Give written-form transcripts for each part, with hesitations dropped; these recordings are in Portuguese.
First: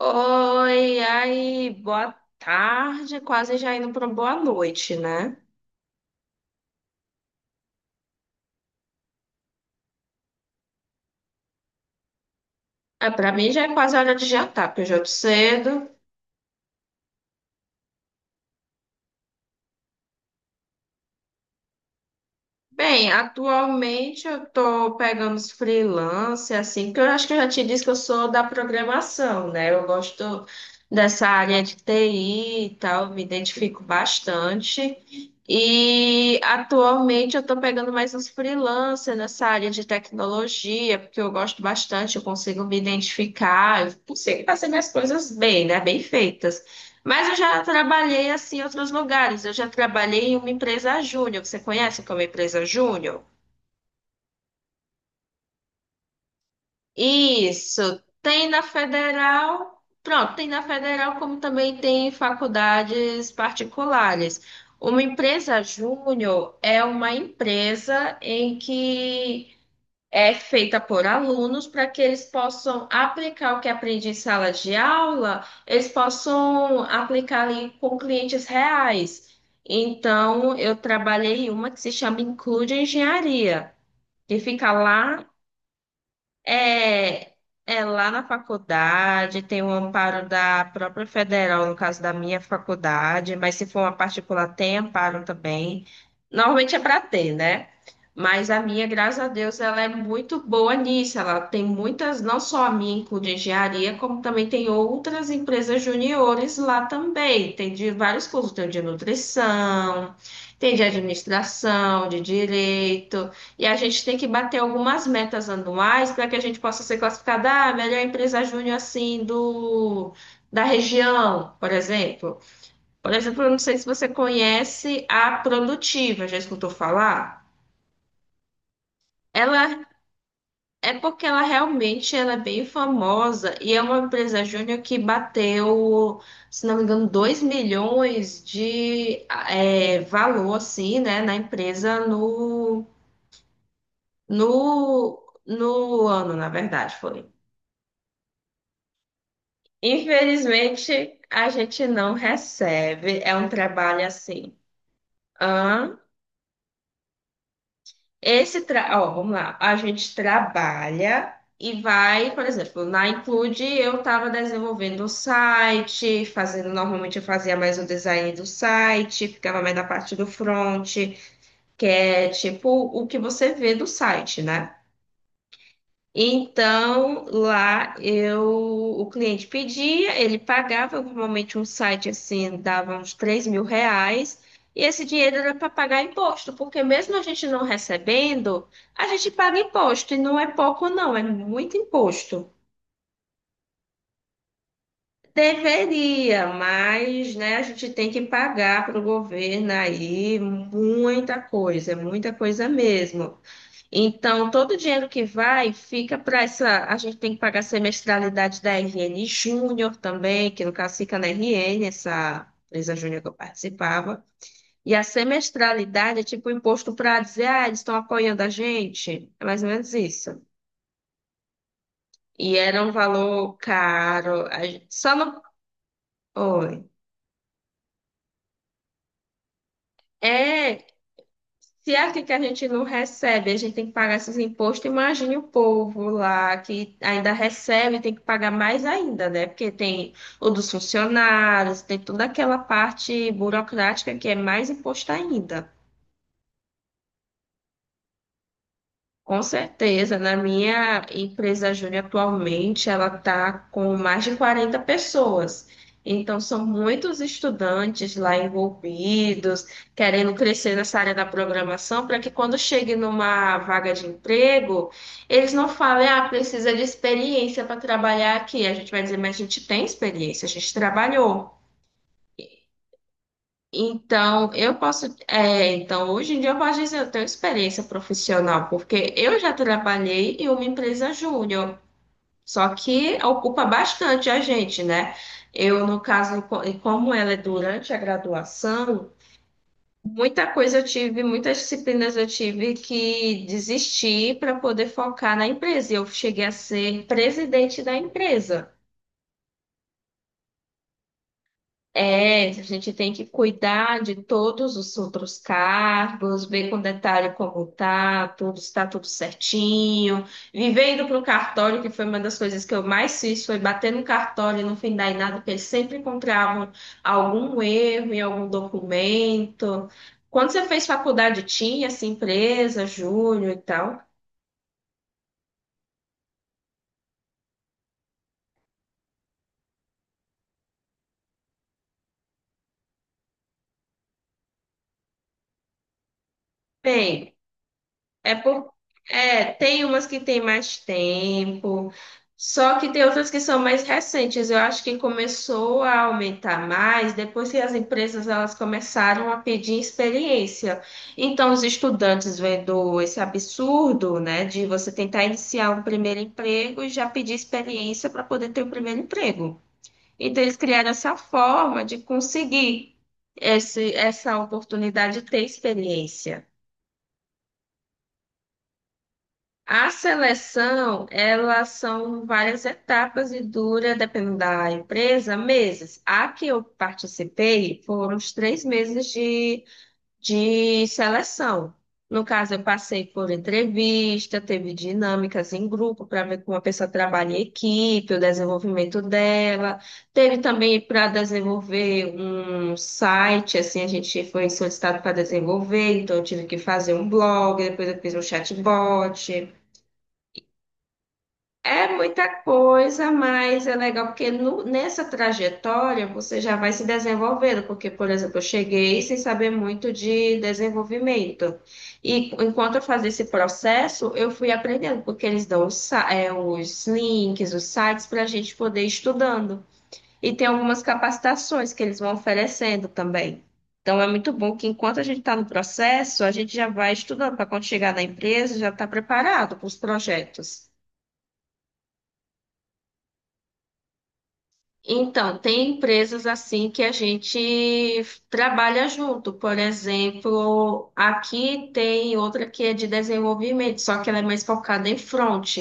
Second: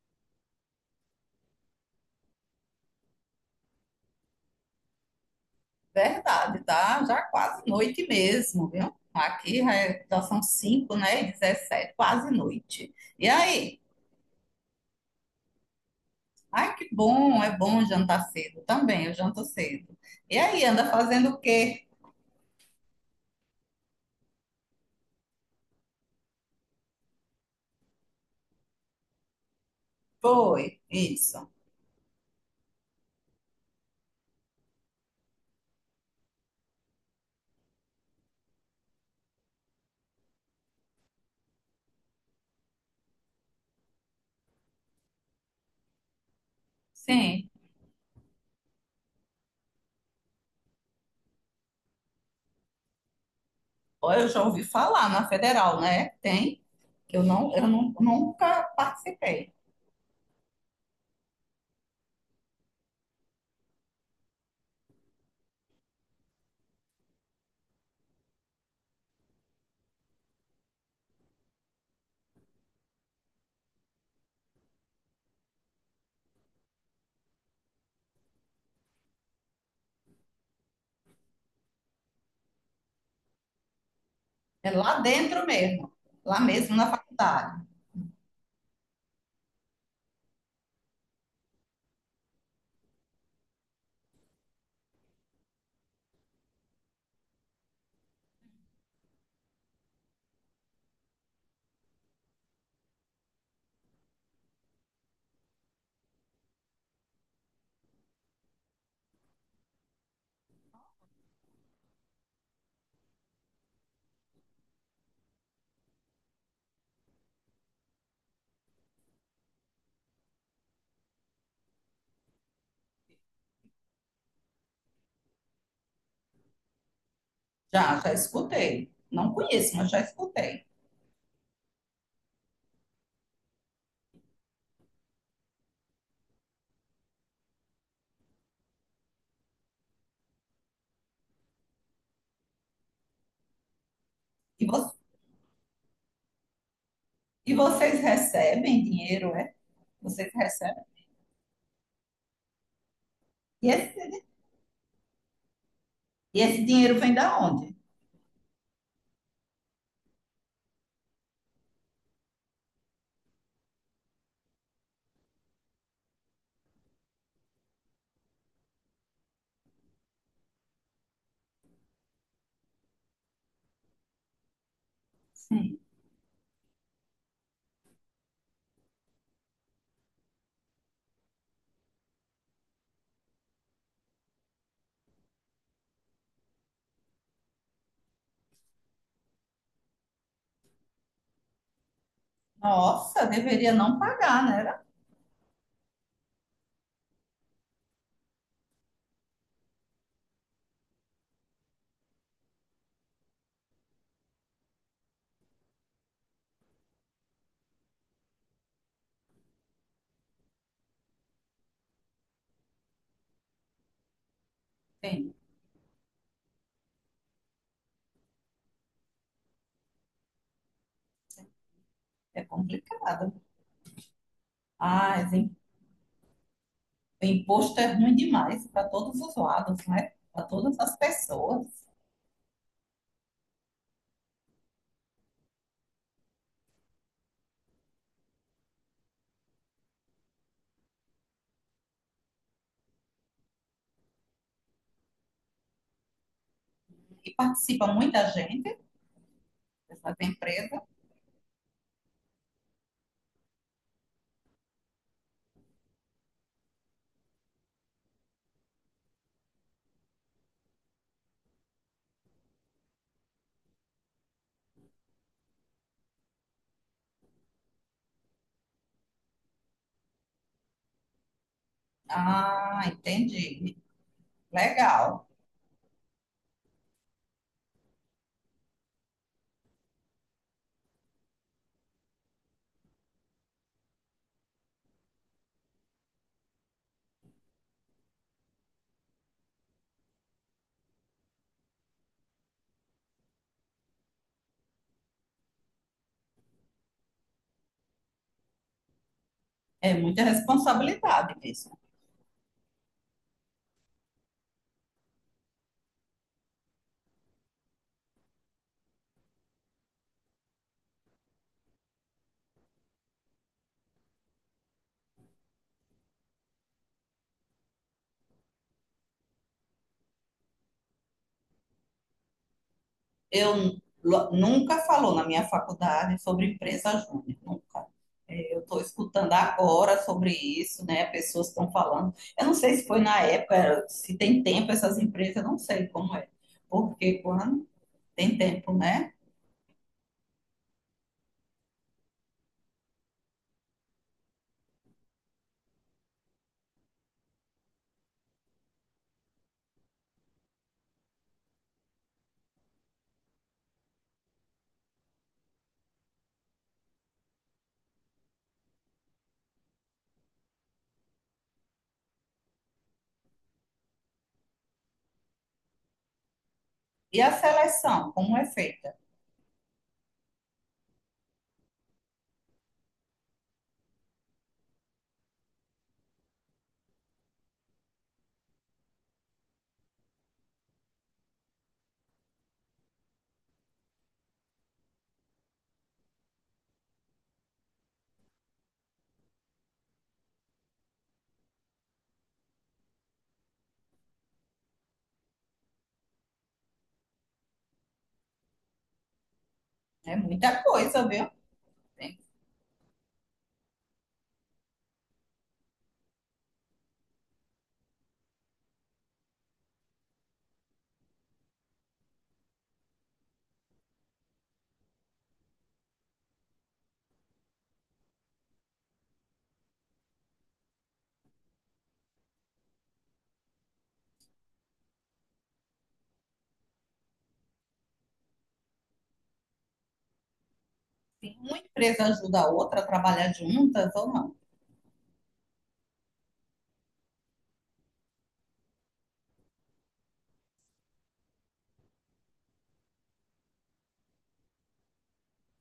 Oi, aí, boa tarde, quase já indo para boa noite, né? Verdade, tá? Já quase noite mesmo, viu? Aqui já, já são 5, né? E 17, quase noite. É, E para mim já é aí? quase hora de jantar, porque eu janto cedo. Ai, que bom, é bom jantar cedo também, eu janto cedo. E aí, anda fazendo o quê? Bem, atualmente eu estou pegando os freelance, assim, porque eu acho que eu já te disse que eu sou da programação, né? Eu gosto Foi, dessa isso. área de TI e tal, me identifico bastante. E atualmente eu estou pegando mais uns freelancers nessa área de tecnologia, porque eu gosto bastante, eu consigo me identificar, eu consigo fazer minhas coisas bem, né? Bem feitas. Mas eu Sim. já trabalhei assim em outros lugares. Eu já trabalhei em uma empresa júnior. Você conhece como empresa júnior? Ó, eu já ouvi falar na Federal, né? Tem, que eu não, Isso. Tem na nunca participei. federal. Pronto, tem na federal, como também tem em faculdades particulares. Uma empresa júnior é uma empresa em que é feita por alunos para que eles possam aplicar o que aprende em sala de aula, eles possam aplicar ali com clientes reais. Então, eu trabalhei em uma que se chama Include Engenharia, que É fica lá lá dentro mesmo, lá mesmo na é, faculdade. é lá na faculdade, tem o amparo da própria federal, no caso da minha faculdade, mas se for uma particular, tem amparo também. Normalmente é para ter, né? Mas a minha, graças a Deus, ela é muito boa nisso. Ela tem muitas, não só a minha, incluindo engenharia, como também tem outras empresas juniores lá também. Tem de vários cursos, tem o de nutrição, tem de administração, de direito. E a gente tem que bater algumas metas anuais para que a gente possa ser classificada a ah, melhor empresa júnior assim do da região, por exemplo. Por exemplo, eu não sei se você conhece a Produtiva, já escutou falar? Já, já escutei. Não conheço, Ela mas já escutei. É porque ela realmente ela é bem famosa e é uma empresa júnior que bateu, se não me engano, 2 milhões de é, valor assim, né, na empresa no, E você? no ano, na verdade, foi. E vocês recebem dinheiro, é? Vocês recebem? Infelizmente, a gente não recebe. É um E esse, trabalho assim. Hã? e esse dinheiro vem da onde? Esse tra... Ó, vamos lá. A gente trabalha e vai, por exemplo, na Include eu estava desenvolvendo o site, fazendo, normalmente eu fazia mais o design do site, ficava mais na parte do front, que é tipo o que você vê do site, né? Sim. Então, lá eu, o cliente pedia, ele pagava, normalmente um site assim dava uns R$ 3.000, e esse dinheiro era para pagar imposto, porque mesmo a gente não recebendo, a gente paga imposto, e não é pouco não, é muito imposto. Nossa, deveria não pagar, né? Deveria, mas né, a gente tem que pagar para o governo aí muita coisa mesmo. Então, todo o dinheiro que vai fica para essa. A gente tem que pagar a semestralidade da RN Júnior também, que no caso fica na RN, essa empresa júnior que eu participava. E a Bem, semestralidade é tipo imposto para dizer, ah, eles estão apoiando a gente. É mais ou menos isso. é E era um complicado. valor caro. A gen- Só Ah, esse no. im- Oi. Imposto é ruim demais para todos os lados, né? Para todas É, as pessoas. se é aqui que a gente não recebe, a gente tem que pagar esses impostos, imagine o povo lá que ainda recebe, tem que pagar mais ainda, né? Porque tem o dos funcionários, tem toda aquela parte burocrática que é mais imposto ainda. E participa muita gente Com dessa certeza, na empresa. minha empresa Júnior atualmente, ela está com mais de 40 pessoas. Então, são muitos estudantes lá envolvidos, querendo crescer nessa área da programação, para que quando chegue numa vaga de emprego, eles não falem, ah, precisa de experiência para trabalhar aqui. A gente vai dizer, mas a gente tem experiência, a gente trabalhou. Ah, entendi. Então, eu posso. Legal. É, então, hoje em dia eu posso dizer, que eu tenho experiência profissional, porque eu já trabalhei em uma empresa júnior, só que ocupa bastante a gente, né? Eu, no caso, co- como ela é durante a graduação, muita coisa eu tive, muitas disciplinas eu tive que desistir para poder focar na empresa. E eu cheguei a ser presidente da empresa. É muita responsabilidade mesmo. É, a gente tem que cuidar de todos os outros cargos, ver com detalhe como tá, tudo está tudo certinho. Viver indo para o cartório, que foi uma das coisas que eu mais fiz, foi bater no cartório e não findar em nada, porque eles sempre encontravam algum erro em algum documento. Quando você fez faculdade, tinha essa empresa, Júnior e Eu tal? Nunca falou na minha faculdade sobre empresa júnior, nunca. É, eu estou escutando agora sobre isso, né? Pessoas estão falando. Eu não sei se foi na época, se tem tempo essas empresas, eu não sei como é. Porque Bem. quando É tem por... tempo, né? é, tem umas que tem mais tempo, só que tem outras que são mais recentes. Eu acho que começou a aumentar mais depois que as empresas elas começaram a pedir experiência. Então, os estudantes vendo esse absurdo, né, de você tentar iniciar um primeiro emprego e já pedir experiência para poder ter o primeiro emprego. Então, eles criaram essa forma de conseguir essa oportunidade de ter experiência. E a seleção, como é feita? A seleção, elas são várias etapas e dura, dependendo da empresa, meses. A que eu participei foram os três meses de seleção. No caso, eu passei por entrevista, teve dinâmicas em grupo para ver como a pessoa trabalha em equipe, o desenvolvimento dela. Teve também para desenvolver um site, assim, a gente foi solicitado para desenvolver, então eu tive que fazer um blog, depois eu fiz um chatbot. É muita coisa, viu? É Tem, muita coisa, mas é legal porque no- nessa trajetória você já vai se desenvolvendo, porque, por exemplo, eu cheguei sem saber muito de desenvolvimento. E enquanto eu fazia esse processo, eu fui aprendendo, porque eles dão os, sa- é, os links, os sites para a gente poder ir estudando. E tem algumas capacitações que eles vão oferecendo também. Então é muito bom que enquanto a gente está no processo, a gente já vai estudando para quando chegar na empresa, já está preparado para os projetos. tem- uma empresa ajuda a outra a trabalhar juntas ou não? Então, tem empresas assim que a gente trabalha junto. Por exemplo, aqui tem outra que é de desenvolvimento, só que ela é mais focada em front.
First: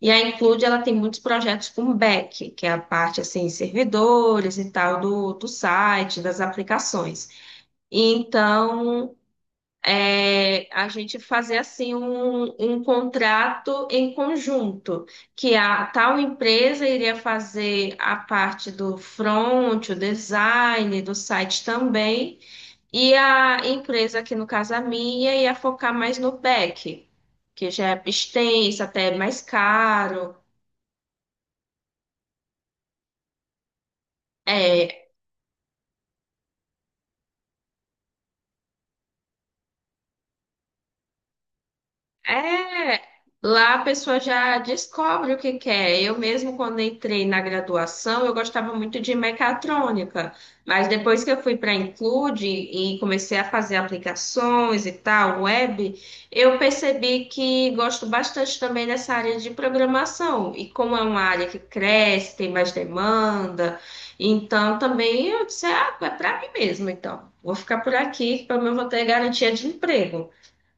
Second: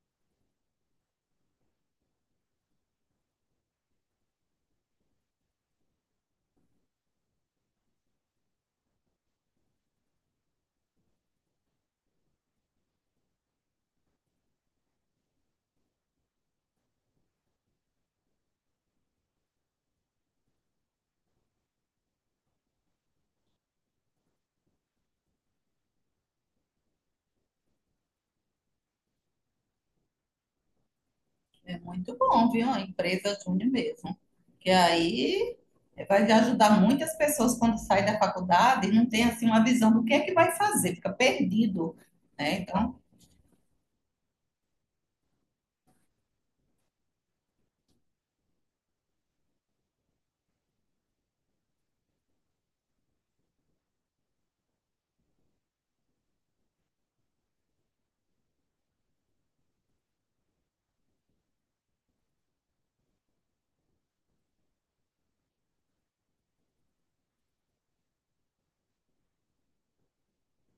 E a Include, ela tem muitos projetos com back, que é a parte assim, servidores e tal do site, das aplicações. Então, é, a gente fazer assim um contrato em conjunto, que a tal empresa iria fazer a parte do front, o design do site também, e a empresa, que no caso a minha, ia focar mais no back, que já é extensa, até é mais caro. É muito bom, viu? A empresa Júnior mesmo. Que É, aí vai ajudar muitas pessoas quando sai da faculdade e não tem assim uma visão do que é que vai fazer, fica perdido, né? Então, É, Lá a pessoa já descobre o que quer. Eu mesmo, quando entrei na graduação, eu gostava muito de mecatrônica, mas depois que eu fui para a Include e comecei a fazer aplicações e tal, web, eu percebi que gosto bastante também dessa área de programação. E como é uma área que cresce, tem mais demanda, então também eu disse, ah, é para mim mesmo, então. Vou ficar por aqui, pelo menos vou ter garantia de emprego.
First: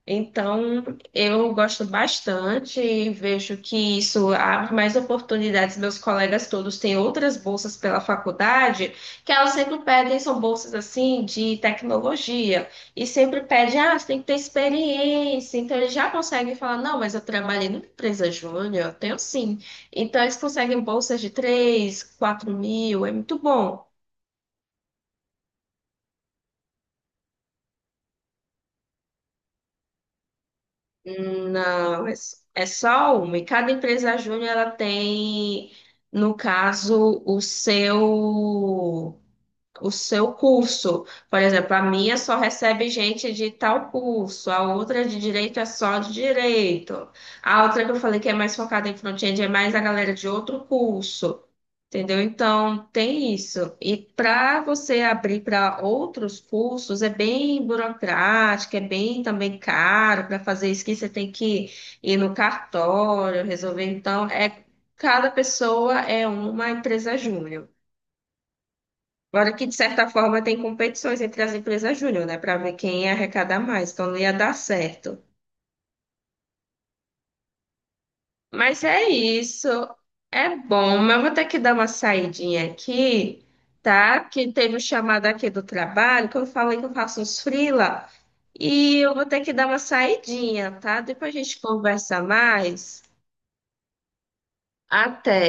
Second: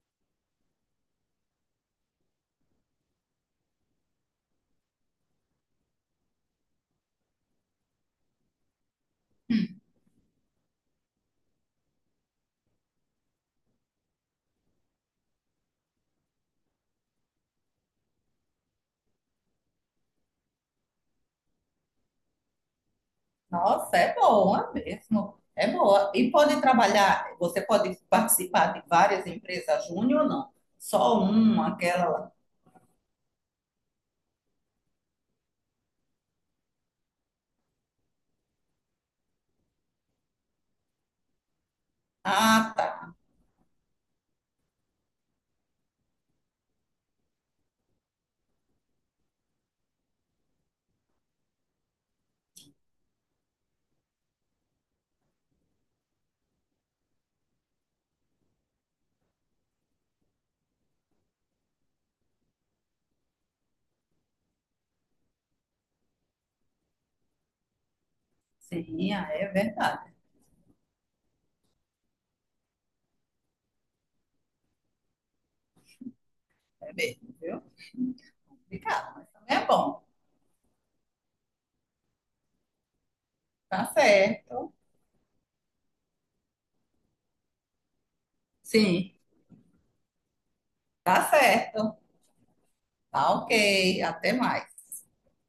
Então, eu gosto bastante, vejo que isso abre mais oportunidades. Meus colegas todos têm outras bolsas pela faculdade, que elas sempre pedem, são bolsas assim de tecnologia, e sempre pedem, ah, você tem que ter experiência. Então, eles já conseguem falar, não, mas eu trabalhei numa empresa júnior, eu tenho sim. Então, eles conseguem bolsas de 3, 4 mil, é muito bom. nossa, é boa mesmo. É boa. E pode trabalhar, você pode participar de várias empresas Júnior ou não? Só uma, Não, aquela é lá. s- é só uma. E cada empresa júnior ela tem, no caso, o seu curso. Por exemplo, a minha só Ah, recebe tá. gente de tal curso, a outra de direito é só de direito. A outra que eu falei que é mais focada em front-end é mais a galera de outro curso. Entendeu? Então, tem isso. E para você abrir para outros cursos, é bem burocrático, é bem também caro. Para fazer isso que você tem que ir no cartório, resolver. Então, é cada pessoa é uma empresa júnior. Sim, ah, é Agora que, de certa verdade. forma, tem competições entre as empresas júnior, né? Para ver quem ia arrecadar mais, então não ia dar certo. É mesmo, viu? Mas é Complicado, mas também é isso. bom. É bom, mas eu vou ter que dar uma saidinha aqui, Tá tá? Porque certo. teve um chamado aqui do trabalho, que eu falei que eu faço uns freela. E Sim, eu vou ter que dar uma saidinha, tá? tá Depois a gente certo. conversa mais. Tá ok, até mais. Até.